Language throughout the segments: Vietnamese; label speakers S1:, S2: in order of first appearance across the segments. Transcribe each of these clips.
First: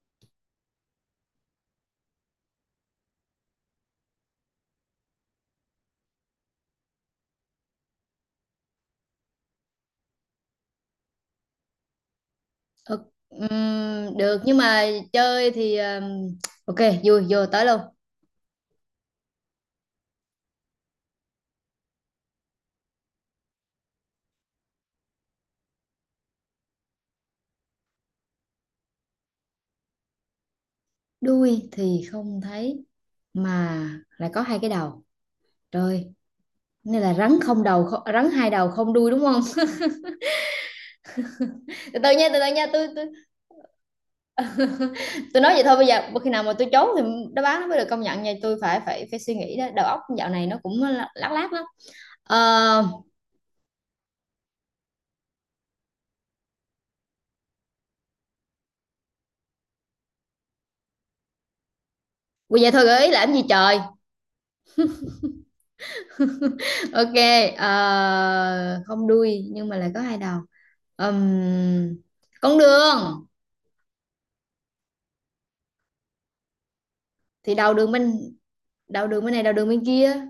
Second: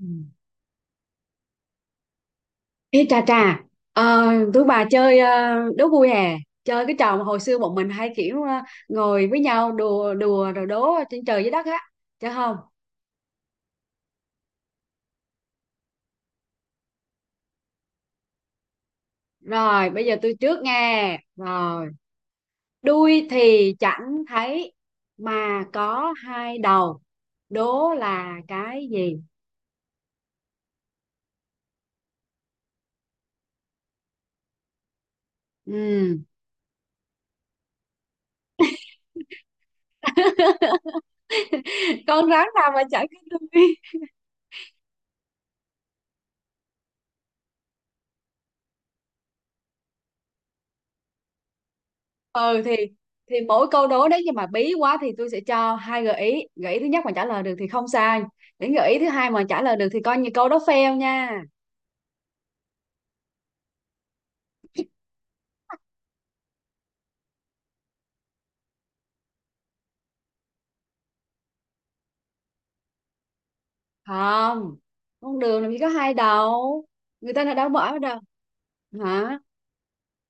S1: Ừ. Ê trà trà, ờ, tụi bà chơi đố vui hè, chơi cái trò mà hồi xưa bọn mình hay kiểu ngồi với nhau đùa đùa rồi đố trên trời dưới đất á, chứ không?
S2: Ờ, được nhưng mà chơi thì ok, vui vô tới luôn.
S1: Rồi, bây giờ tôi trước nghe. Rồi, đuôi thì chẳng thấy mà có hai đầu, đố là cái gì?
S2: Đuôi thì không thấy mà lại có hai cái đầu rồi,
S1: Ừ.
S2: nên là rắn không đầu không, rắn hai đầu không đuôi đúng không? Từ từ nha,
S1: Con
S2: từ
S1: rắn
S2: từ nha,
S1: nào mà
S2: tôi
S1: chẳng
S2: tôi
S1: có đuôi?
S2: tôi nói vậy thôi, bây giờ khi nào mà tôi trốn thì đáp án nó mới được công nhận nha, tôi phải phải phải suy nghĩ. Đó, đầu óc dạo này nó cũng lác lác lắm.
S1: Ừ
S2: ờ
S1: thì mỗi câu đố đấy nhưng mà bí quá thì tôi sẽ cho hai gợi ý, gợi ý thứ nhất mà trả lời được thì không sai, đến gợi ý thứ hai mà trả lời được thì coi như câu đó fail nha.
S2: vậy thôi gợi ý làm gì trời. Ok. Không đuôi nhưng mà lại có hai đầu. Ừm, con đường.
S1: Không, con đường làm gì có hai đầu, người ta đã
S2: Thì
S1: đã bỏ đâu.
S2: đầu đường bên
S1: Hả?
S2: này, đầu đường bên kia.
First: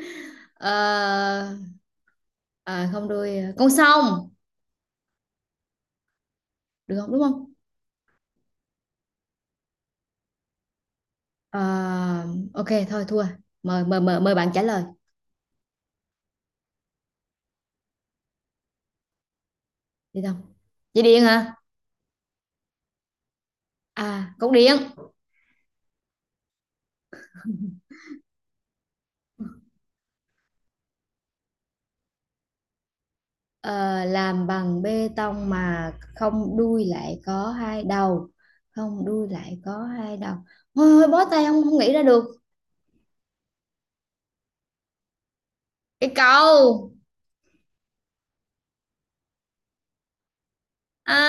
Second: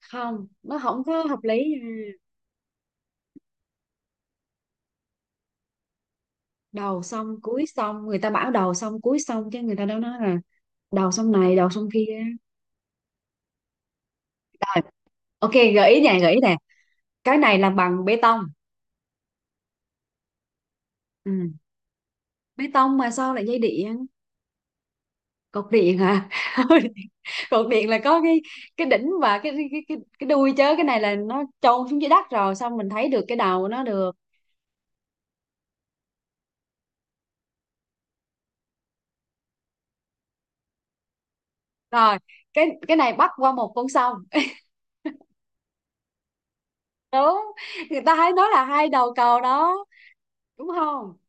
S1: Không,
S2: Ờ,
S1: nó không có hợp lý nha.
S2: Không đuôi, con sông được
S1: Đầu
S2: không, đúng
S1: xong
S2: không?
S1: cuối xong, người ta bảo đầu xong cuối xong chứ người ta đâu nói là đầu xong này
S2: Ờ,
S1: đầu xong kia.
S2: ok thôi thua, mời mời bạn trả
S1: Rồi,
S2: lời.
S1: ok gợi ý nè gợi ý nè, cái này làm bằng bê tông.
S2: Đi không? Dây điện
S1: Ừ.
S2: hả?
S1: Bê tông mà sao lại dây điện.
S2: À, cột điện.
S1: Cột điện hả? cột điện là có cái đỉnh và cái đuôi chớ, cái này là nó chôn xuống dưới đất rồi xong mình thấy được cái đầu nó
S2: Ờ,
S1: được.
S2: làm bằng bê tông mà không đuôi lại có hai đầu, không đuôi lại có hai đầu, thôi thôi bó tay, không không nghĩ ra
S1: Rồi,
S2: được.
S1: cái này bắc qua một con sông.
S2: Cái cầu.
S1: đúng, người ta hay nói là hai đầu cầu đó, đúng không?
S2: À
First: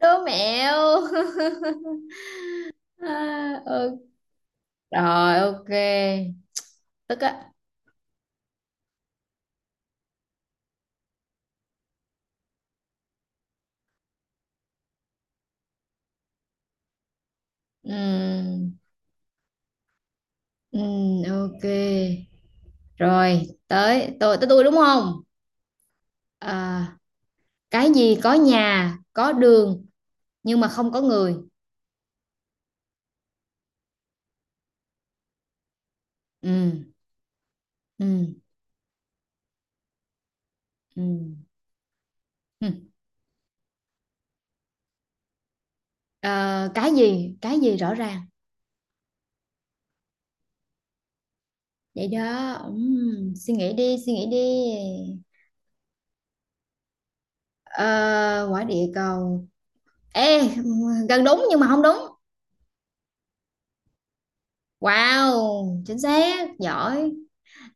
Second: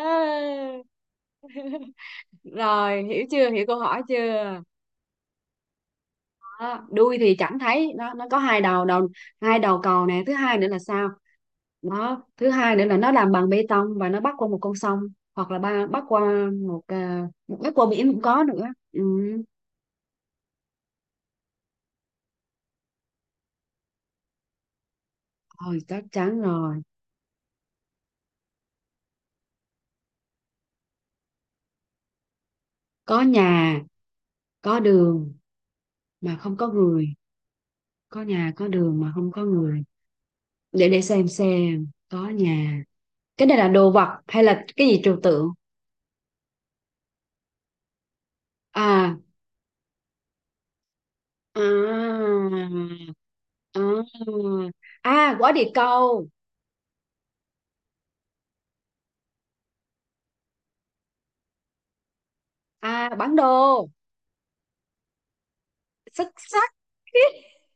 S2: đố mẹo.
S1: rồi, hiểu chưa,
S2: À,
S1: hiểu câu hỏi
S2: ok.
S1: chưa?
S2: Rồi ok.
S1: Đó, đuôi
S2: Tức
S1: thì
S2: á.
S1: chẳng thấy, nó có hai đầu, đầu hai đầu cầu nè. Thứ hai nữa là sao, đó thứ hai nữa là nó làm bằng bê tông và nó bắc qua một con sông, hoặc là ba bắc qua một một bắc qua biển cũng có nữa.
S2: Ừm,
S1: Ừ.
S2: ok. Rồi, tới tôi đúng không?
S1: Rồi, chắc chắn rồi.
S2: À, cái gì có nhà, có đường nhưng mà không có người.
S1: Có nhà, có đường mà không có
S2: Ừm,
S1: người. Có
S2: ừm,
S1: nhà có đường mà không có người, để xem
S2: ừm,
S1: xem có nhà.
S2: ừm.
S1: Cái này là đồ vật hay là cái gì trừu tượng?
S2: Ờ, cái gì? Cái gì rõ ràng.
S1: à à,
S2: Vậy đó. Suy nghĩ đi, suy nghĩ đi.
S1: À, quả địa cầu.
S2: Ờ, quả địa cầu. Ê, gần đúng nhưng mà không đúng.
S1: À, bản đồ.
S2: Wow, chính
S1: Xuất
S2: xác,
S1: sắc.
S2: giỏi.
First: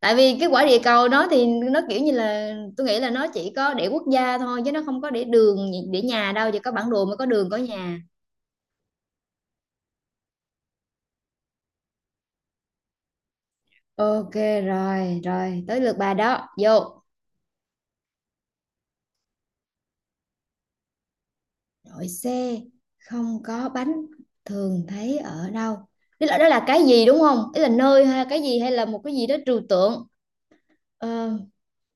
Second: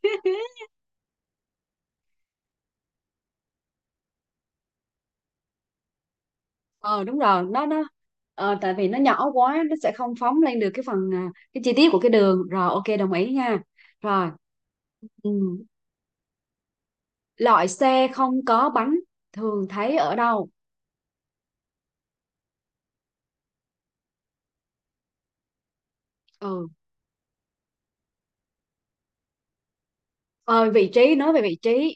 S2: Tại vì cái quả địa cầu đó thì nó kiểu như là tôi nghĩ là nó chỉ có để quốc gia thôi, chứ nó không có để đường, để nhà đâu, chỉ có bản
S1: ờ
S2: đồ mới
S1: đúng
S2: có
S1: rồi,
S2: đường, có
S1: nó
S2: nhà.
S1: ờ, tại vì nó nhỏ quá nó sẽ không phóng lên được cái phần cái chi tiết của cái đường. Rồi ok đồng ý nha. Rồi.
S2: Ok, rồi
S1: Ừ.
S2: rồi tới lượt bà đó vô.
S1: Loại xe không có bánh thường thấy ở đâu?
S2: Đội xe không có bánh thường thấy ở đâu? Tức là đó là
S1: Ừ.
S2: cái gì, đúng không, ý là nơi hay cái gì hay là một cái gì đó trừu tượng?
S1: Ờ, vị trí,
S2: Ờ,
S1: nói về vị trí.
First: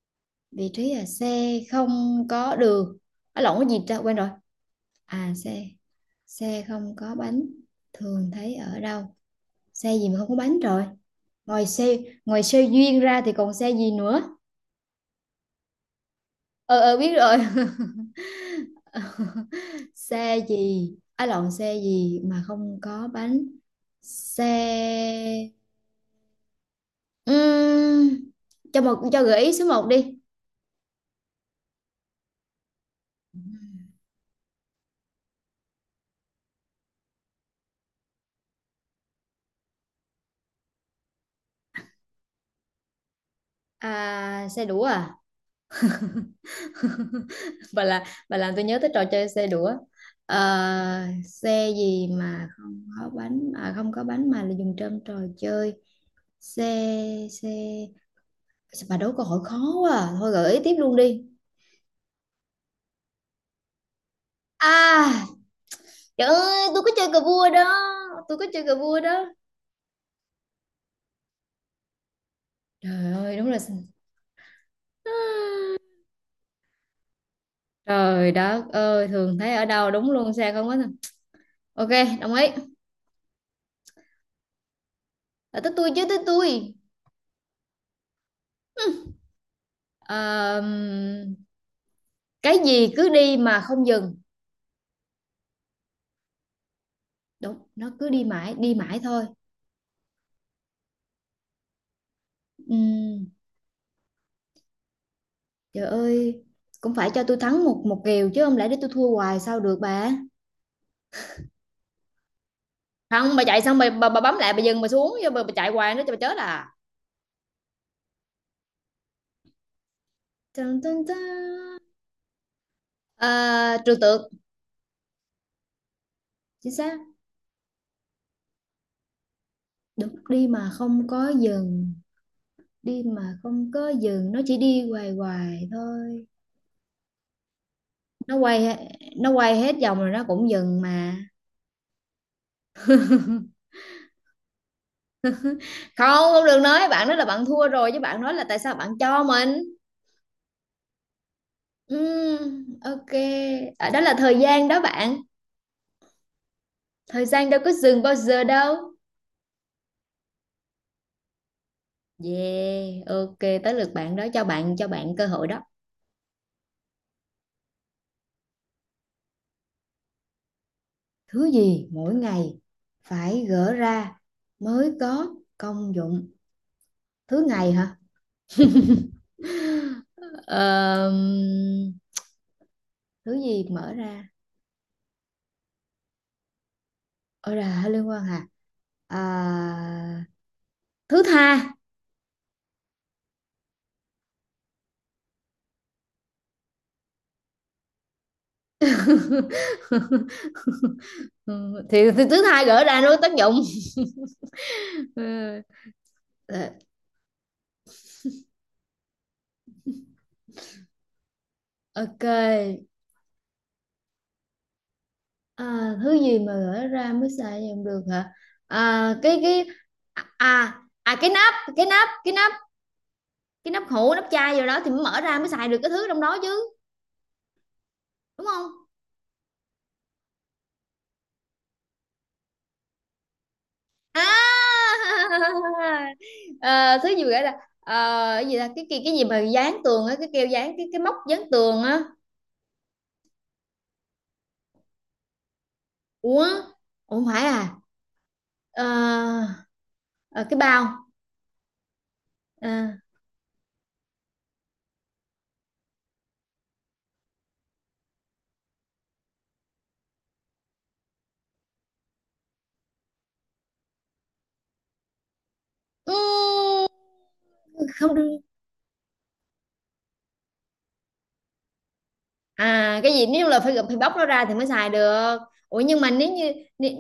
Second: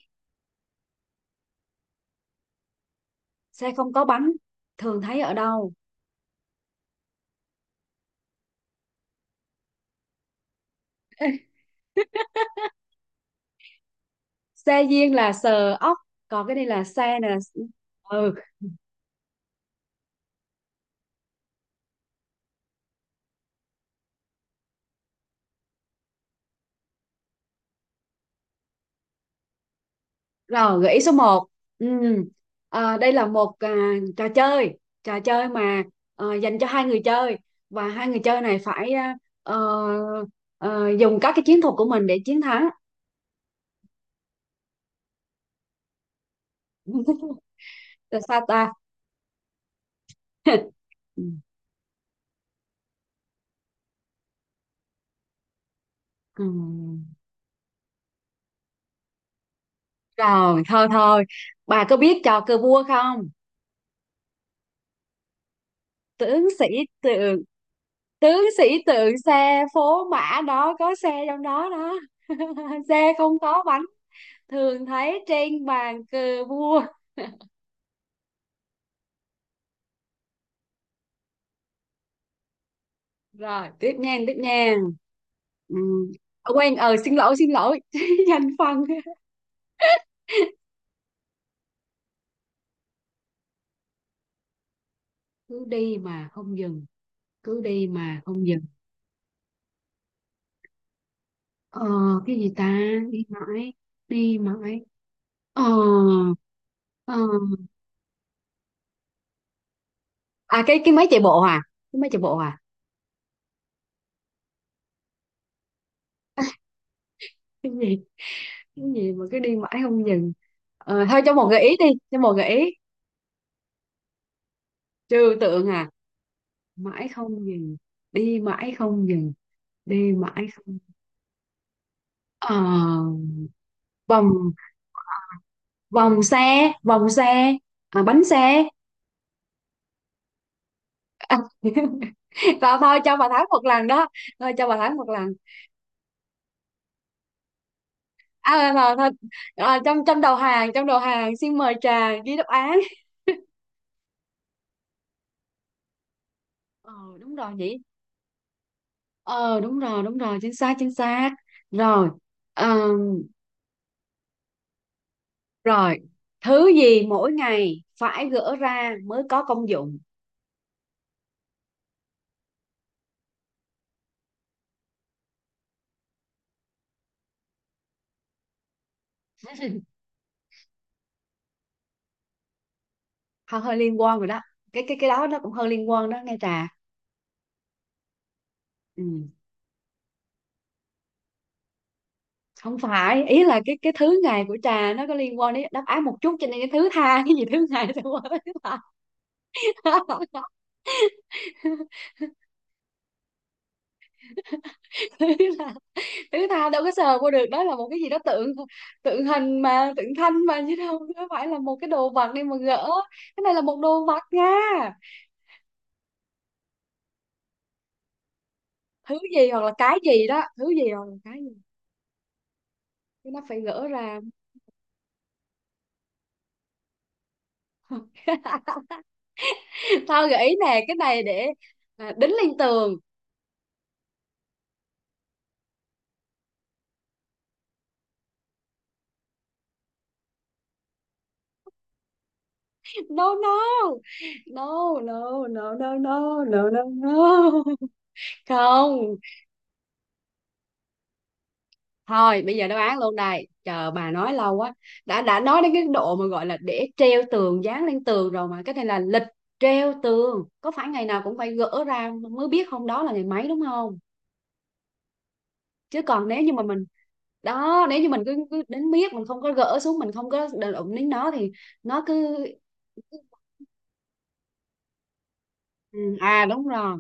S2: vị trí là xe không có đường. À, lộn, cái
S1: Xe
S2: gì
S1: không
S2: ta,
S1: có
S2: quên rồi.
S1: bánh thường thấy ở
S2: À xe,
S1: đâu.
S2: xe không có bánh thường thấy ở đâu, xe gì mà không có bánh rồi, ngoài xe ngoài xe duyên ra thì còn xe gì nữa?
S1: Xe duyên là sờ ốc, còn cái này
S2: Ờ
S1: là
S2: ờ biết
S1: xe nè.
S2: rồi.
S1: Ừ.
S2: Xe gì á, lộn, xe gì mà không có bánh? Xe. Ừm, cho một, cho gợi ý số một đi.
S1: Rồi gợi ý số một, ừ. Đây là một à, trò chơi, trò chơi mà ờ, dành cho hai người chơi và hai người chơi này phải ờ, ờ, dùng các cái chiến thuật của mình để chiến thắng.
S2: À, xe đũa à? bà là
S1: là
S2: bà
S1: sao
S2: làm tôi
S1: ta.
S2: nhớ tới trò chơi xe đũa. Ờ, xe gì mà không có bánh, à, không có bánh mà là dùng trong trò chơi.
S1: Ừ.
S2: Xe xe Sao Bà đố câu hỏi khó quá à. Thôi gợi ý
S1: Rồi
S2: tiếp
S1: thôi
S2: luôn đi.
S1: thôi, bà có biết trò cờ vua không?
S2: À, trời
S1: Tướng sĩ
S2: ơi tôi có chơi cờ
S1: tượng,
S2: vua đó. Tôi
S1: tướng
S2: có
S1: sĩ
S2: chơi cờ vua
S1: tượng
S2: đó.
S1: xe phố mã đó, có xe trong đó đó.
S2: Trời
S1: xe
S2: ơi
S1: không
S2: đúng là,
S1: có bánh thường thấy trên bàn cờ vua.
S2: trời đất ơi, thường thấy ở đâu đúng luôn, sao không có nè. Ok đồng ý.
S1: Rồi tiếp nha tiếp nha.
S2: Là tới
S1: Ừ.
S2: tôi chứ, tới tôi.
S1: Quên, xin lỗi xin lỗi, danh phân.
S2: Ờ, cái gì cứ đi mà không dừng.
S1: Cứ đi mà không dừng.
S2: Đúng,
S1: Cứ đi
S2: nó cứ
S1: mà không dừng.
S2: đi mãi thôi.
S1: ờ cái gì ta. Đi
S2: Ừm,
S1: mãi, đi mãi. ờ
S2: Trời ơi, cũng phải
S1: ờ
S2: cho tôi thắng một, một kèo chứ, không lẽ để tôi thua hoài sao được bà.
S1: À, cái máy chạy bộ à, cái máy chạy bộ à.
S2: Không, bà chạy xong bà bấm lại, bà dừng bà xuống chứ, bà chạy hoài nữa cho bà chết à.
S1: cái gì mà cứ đi mãi không dừng?
S2: Tần
S1: Ờ,
S2: tần tần.
S1: thôi cho một gợi ý đi, cho một gợi ý.
S2: À, trừu tượng,
S1: Trừu tượng à?
S2: chính xác,
S1: Mãi không dừng, đi mãi không dừng, đi
S2: đúng,
S1: mãi
S2: đi mà
S1: không.
S2: không có dừng,
S1: ờ,
S2: đi mà không có
S1: Vòng,
S2: dừng, nó chỉ đi hoài hoài
S1: vòng
S2: thôi.
S1: xe, vòng xe. À, bánh
S2: nó quay
S1: xe.
S2: he- nó quay hết vòng rồi nó cũng dừng mà.
S1: À, thôi thôi cho bà Thái một lần đó, thôi cho bà Thái một lần.
S2: Không không được, nói bạn nói là bạn thua rồi chứ, bạn nói là tại
S1: À,
S2: sao bạn
S1: thôi, thôi.
S2: cho mình.
S1: À, trong trong đầu hàng, trong đầu hàng xin mời trà ghi đáp án.
S2: Ok, à, đó là thời gian đó bạn,
S1: Ờ
S2: thời
S1: đúng
S2: gian
S1: rồi
S2: đâu có
S1: nhỉ.
S2: dừng bao giờ đâu.
S1: Ờ đúng rồi đúng rồi, chính xác chính xác. Rồi. Ờ,
S2: Yeah ok, tới lượt bạn đó, cho bạn, cho bạn cơ hội đó.
S1: rồi, thứ gì mỗi ngày phải gỡ ra mới có công dụng?
S2: Thứ gì mỗi ngày phải gỡ ra mới có công dụng? Thứ ngày hả? Ờm, Thứ
S1: Hơi
S2: gì
S1: hơi
S2: mở
S1: liên quan rồi
S2: ra?
S1: đó. Cái cái đó nó cũng hơi liên quan đó nghe Trà.
S2: Ôi là liên quan hả? À,
S1: Ừ.
S2: thứ tha.
S1: Không phải, ý là cái thứ ngày của Trà nó có liên quan đến đáp án một chút cho nên cái thứ tha, cái gì thứ ngày thì qua thứ tha.
S2: Ừ, thì, thì thứ tha gỡ ra nó có tác dụng.
S1: Thứ
S2: Ừ.
S1: là thứ tha
S2: Ờ,
S1: đâu có sờ qua được, đó là một cái gì đó tượng, tượng hình mà tượng thanh mà chứ đâu có phải là một cái đồ
S2: ok,
S1: vật đi mà gỡ. Cái này là một đồ vật nha.
S2: à, thứ gì mà gỡ ra mới xài dùng được hả? À,
S1: Thứ gì hoặc
S2: cái
S1: là cái gì đó, thứ
S2: À
S1: gì hoặc là
S2: à, cái
S1: cái
S2: nắp
S1: gì.
S2: cái nắp cái nắp,
S1: Cái nó phải
S2: cái nắp
S1: gỡ
S2: hũ,
S1: ra.
S2: nắp chai gì đó thì mới mở ra mới xài được cái thứ trong đó chứ, đúng không?
S1: tao gợi ý nè, cái này để đính lên tường.
S2: À. Ờ, thứ gì gọi là ờ, cái gì là cái gì mà dán tường á, cái keo dán, cái móc dán tường á?
S1: No no no no no no no
S2: Ủa,
S1: no no
S2: ủa không phải
S1: no.
S2: à? Ờ,
S1: Không,
S2: ờ, cái bao.
S1: thôi bây giờ đáp
S2: À,
S1: án luôn, đây chờ bà nói lâu quá. Đã nói đến cái độ mà gọi là để treo tường, dán lên tường rồi, mà cái này là lịch treo tường, có phải ngày nào cũng phải gỡ ra mới biết hôm đó là ngày mấy, đúng không? Chứ còn nếu
S2: ừ,
S1: như mà mình, đó nếu như
S2: không
S1: mình cứ,
S2: được.
S1: cứ đến biết mình không có gỡ xuống, mình không có đụng đến nó thì nó cứ.
S2: À cái gì nếu là phải phải bóc nó ra thì mới xài được? Ủa
S1: Ừ,
S2: nhưng mà nếu
S1: à
S2: như,
S1: đúng
S2: nếu,
S1: rồi.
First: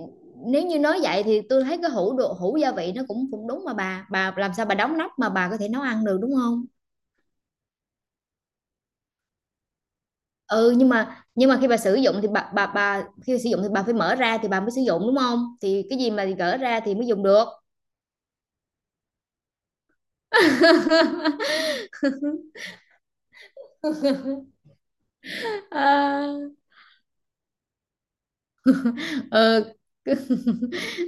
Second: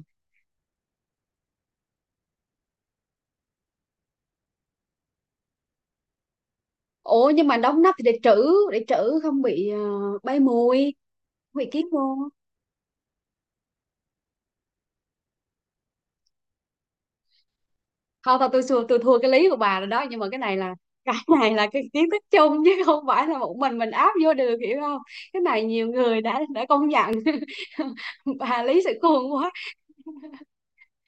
S2: nếu như nói vậy thì tôi thấy cái hũ đồ, hũ gia vị nó cũng cũng đúng mà bà làm sao bà đóng nắp mà bà có thể nấu ăn được, đúng không?
S1: Ủa nhưng mà đóng nắp thì để trữ, để trữ không bị ờ, bay
S2: Ừ nhưng
S1: mùi,
S2: mà,
S1: không
S2: khi
S1: bị
S2: bà
S1: kiến
S2: sử dụng
S1: vô.
S2: thì bà khi bà sử dụng thì bà phải mở ra thì bà mới sử dụng, đúng không, thì cái gì mà gỡ ra thì mới dùng được.
S1: Thôi thôi tôi xua, tôi thua cái lý của bà rồi đó, nhưng mà cái này là, cái này là cái kiến thức chung chứ không phải là một mình áp vô được, hiểu không? Cái này nhiều người
S2: à,
S1: đã công nhận. bà lý sự khôn quá.
S2: ờ,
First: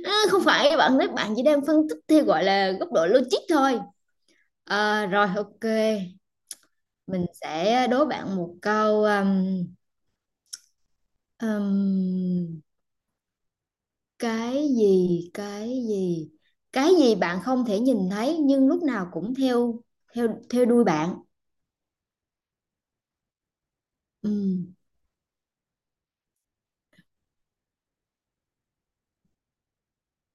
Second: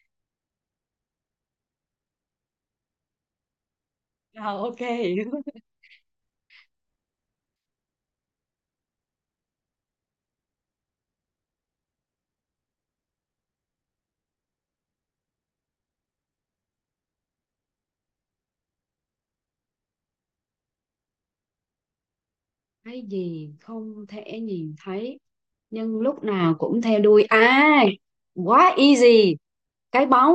S2: Không phải bạn nói, bạn chỉ đang phân tích theo gọi là góc độ logic thôi.
S1: Rồi ok.
S2: À, rồi ok, mình sẽ đố bạn một câu. Um, cái gì, cái gì bạn không thể nhìn thấy nhưng lúc nào cũng theo theo theo đuôi bạn?
S1: Cái gì không
S2: Ừ.
S1: thể nhìn thấy nhưng lúc nào cũng theo đuôi à? Quá easy, cái bóng.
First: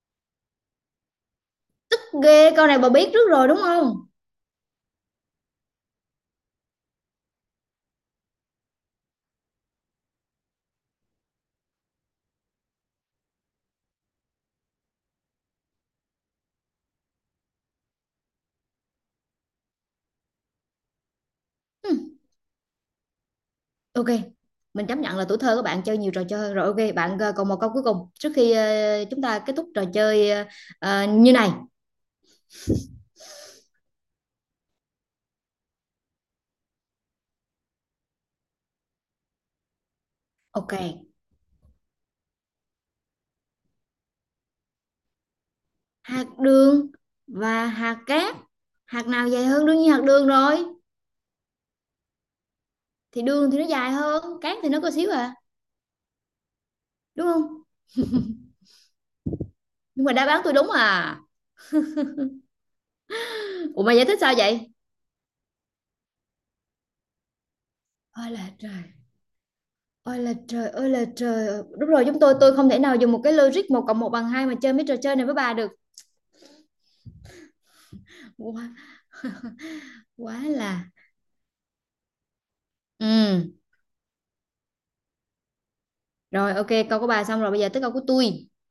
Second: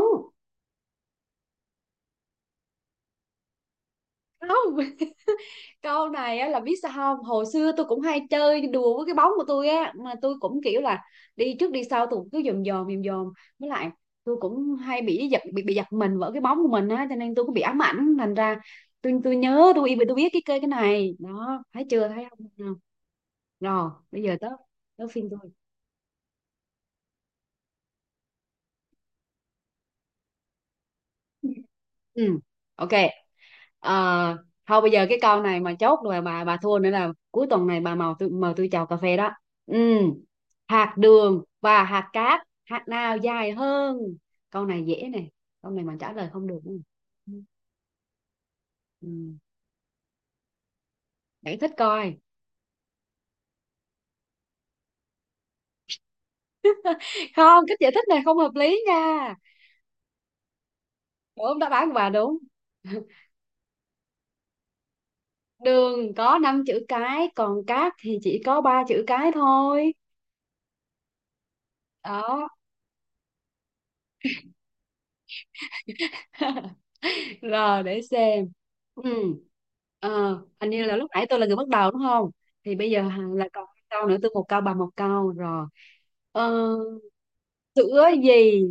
S2: Ghê, câu này bà biết trước rồi đúng không?
S1: Không, câu này á, là biết sao không, hồi xưa tôi cũng hay chơi đùa với cái bóng của tôi á, mà tôi cũng kiểu là đi trước đi sau, tôi cũng cứ dòm dòm dòm dòm, với lại tôi cũng hay bị giật, bị giật mình vỡ cái bóng của mình á, cho nên tôi cũng bị ám ảnh thành ra tôi nhớ, tôi biết cái cây cái này đó, thấy
S2: Hừm,
S1: chưa thấy không. Rồi
S2: ok,
S1: bây giờ tới,
S2: mình chấp
S1: tới
S2: nhận là
S1: phiên
S2: tuổi
S1: tôi.
S2: thơ của bạn chơi nhiều trò chơi hơn. Rồi ok, bạn ờ, còn một câu cuối cùng trước khi ờ, chúng ta kết thúc trò chơi ờ, ờ, như này.
S1: Ừ. Ok. Ờ, thôi bây giờ cái câu này mà chốt rồi bà thua nữa là cuối tuần này bà mời tôi, mời tôi chào cà phê đó. Ừ.
S2: Ok,
S1: Hạt đường và hạt cát, hạt nào dài hơn? Câu này dễ nè, câu này mà trả
S2: hạt
S1: lời không được nữa.
S2: đường và hạt cát. Hạt
S1: Ừ.
S2: nào dài hơn? Đương nhiên hạt đường rồi.
S1: Giải thích coi.
S2: Thì đường thì nó dài hơn, cát thì nó có xíu à, đúng
S1: Không,
S2: không?
S1: cách giải thích này không hợp lý nha.
S2: Nhưng mà đáp án tôi đúng à.
S1: Đúng, đáp án của bà đúng.
S2: Ủa mày giải thích sao vậy?
S1: đường có 5 chữ cái còn cát thì
S2: Ôi
S1: chỉ
S2: là
S1: có
S2: trời.
S1: ba chữ cái thôi.
S2: Ôi là trời, ôi là trời. Đúng rồi, chúng tôi
S1: Đó.
S2: tôi không thể nào dùng một cái logic một cộng một bằng hai mà chơi mấy trò chơi này với bà được.
S1: rồi để xem.
S2: Ủa,
S1: Ừ.
S2: quá
S1: Ờ, hình như
S2: là,
S1: là lúc nãy tôi là người bắt đầu đúng không? Thì bây giờ hằng
S2: ừ
S1: là còn hai câu nữa, tôi một câu bà một câu rồi. Ờ,
S2: rồi ok, câu của bà xong rồi, bây giờ tới câu của
S1: sữa
S2: tôi.
S1: gì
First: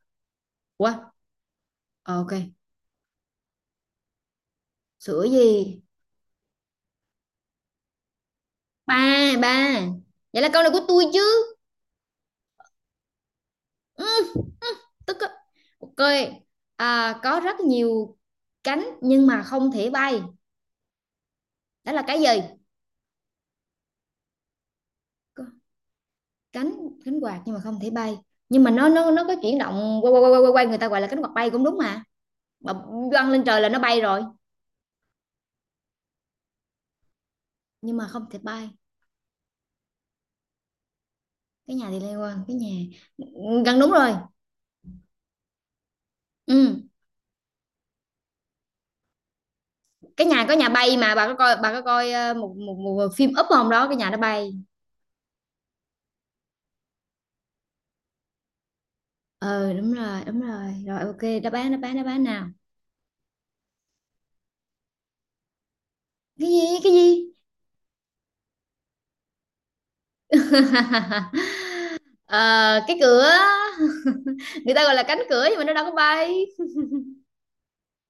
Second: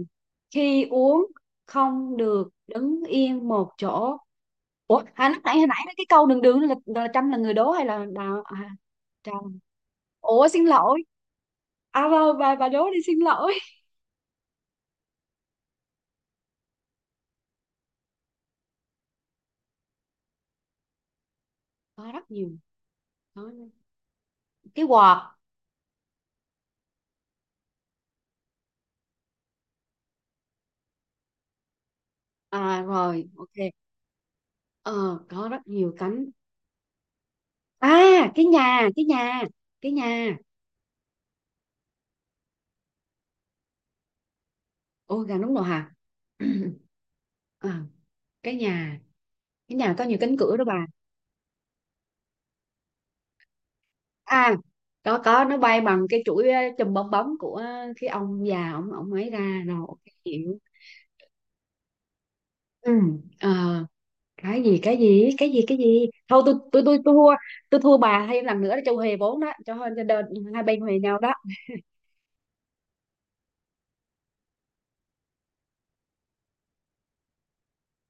S1: khi
S2: Quá
S1: uống không
S2: ok.
S1: được đứng yên một chỗ? Ủa,
S2: Sữa
S1: lúc nãy hồi nãy
S2: gì?
S1: cái câu đường đường là Trâm là người đố hay là đào à,
S2: Ba ba,
S1: Trâm?
S2: vậy
S1: Ủa
S2: là câu
S1: xin
S2: này của
S1: lỗi.
S2: tôi chứ.
S1: À vâng, bà đố đi, xin lỗi.
S2: Ừ, tức á. Ok, à, có rất nhiều cánh nhưng mà không thể bay, đó là
S1: Có
S2: cái gì?
S1: rất nhiều. Có cái quạt.
S2: Có cánh, cánh quạt nhưng mà không thể bay, nhưng mà nó nó có chuyển động quay quay quay quay quay người ta gọi là cánh quạt bay cũng đúng mà, mà
S1: À rồi,
S2: văng lên
S1: ok.
S2: trời là nó bay rồi.
S1: Ờ, có rất nhiều cánh, à
S2: Nhưng mà không thể
S1: cái
S2: bay.
S1: nhà cái nhà, cái nhà.
S2: Cái nhà thì liên quan, cái nhà gần đúng rồi.
S1: Ôi gà nướng nồi hả.
S2: Ừ,
S1: à, cái nhà, cái nhà có nhiều
S2: cái
S1: cánh
S2: nhà có
S1: cửa đó
S2: nhà
S1: bà.
S2: bay mà, bà có coi, bà có coi ờ, một một, một phim Up không đó, cái nhà nó bay.
S1: À có, nó bay bằng cái chuỗi ờ, chùm bong bóng của cái ông già, ông ấy ra.
S2: Ờ
S1: Rồi
S2: đúng
S1: ok,
S2: rồi, đúng
S1: hiểu.
S2: rồi rồi ok, đáp án đáp án nào?
S1: Ừ. Ờ, cái gì thôi
S2: cái gì cái
S1: tôi
S2: gì
S1: thua. Tôi thua bà thêm lần nữa để cho huề vốn đó, cho hai cho đôi- hai bên huề nhau đó.
S2: Ờ, cái cửa, người ta gọi là cánh cửa nhưng mà nó đâu có bay.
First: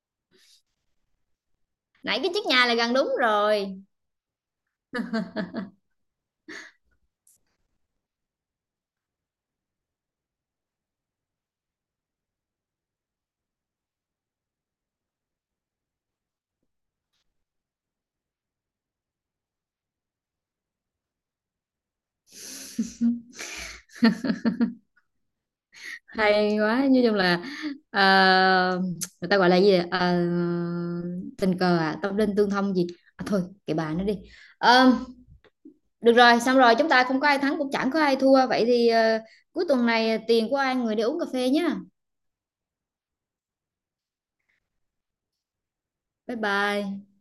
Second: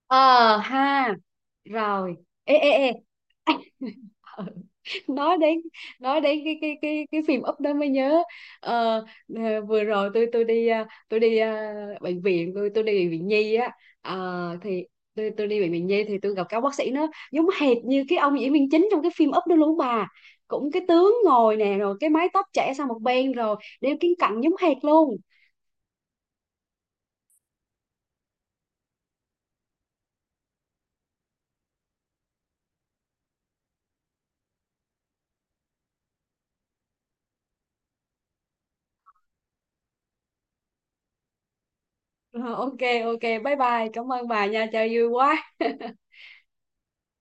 S1: Ờ ha. Rồi.
S2: Nãy cái chiếc
S1: Ê
S2: nhà
S1: ê
S2: là
S1: ê.
S2: gần đúng rồi.
S1: Ờ, nói đến, nói đến cái phim Up đó mới nhớ. Ờ, ờ, vừa rồi tôi đi à, tôi đi à, bệnh viện, tôi đi bệnh viện nhi á. Ờ, thì tôi đi bệnh viện nhi thì tôi gặp các bác sĩ nó giống hệt như cái ông diễn viên chính trong cái phim Up đó luôn bà, cũng cái tướng ngồi nè rồi cái mái tóc chảy sang một bên rồi đeo kính cận giống hệt luôn.
S2: Hay quá, nói chung là ờ, người ta gọi là gì vậy? Ờ, tình cờ à, tâm linh tương thông gì. À, thôi kệ bà nó đi. Ờ, được rồi, xong rồi chúng ta không có ai thắng cũng chẳng có ai thua. Vậy thì ờ, cuối tuần này ờ, tiền của ai người đi uống cà phê nhá.
S1: Ờ, ok, ok bye bye cảm ơn bà nha, chơi vui quá.
S2: Bye bye.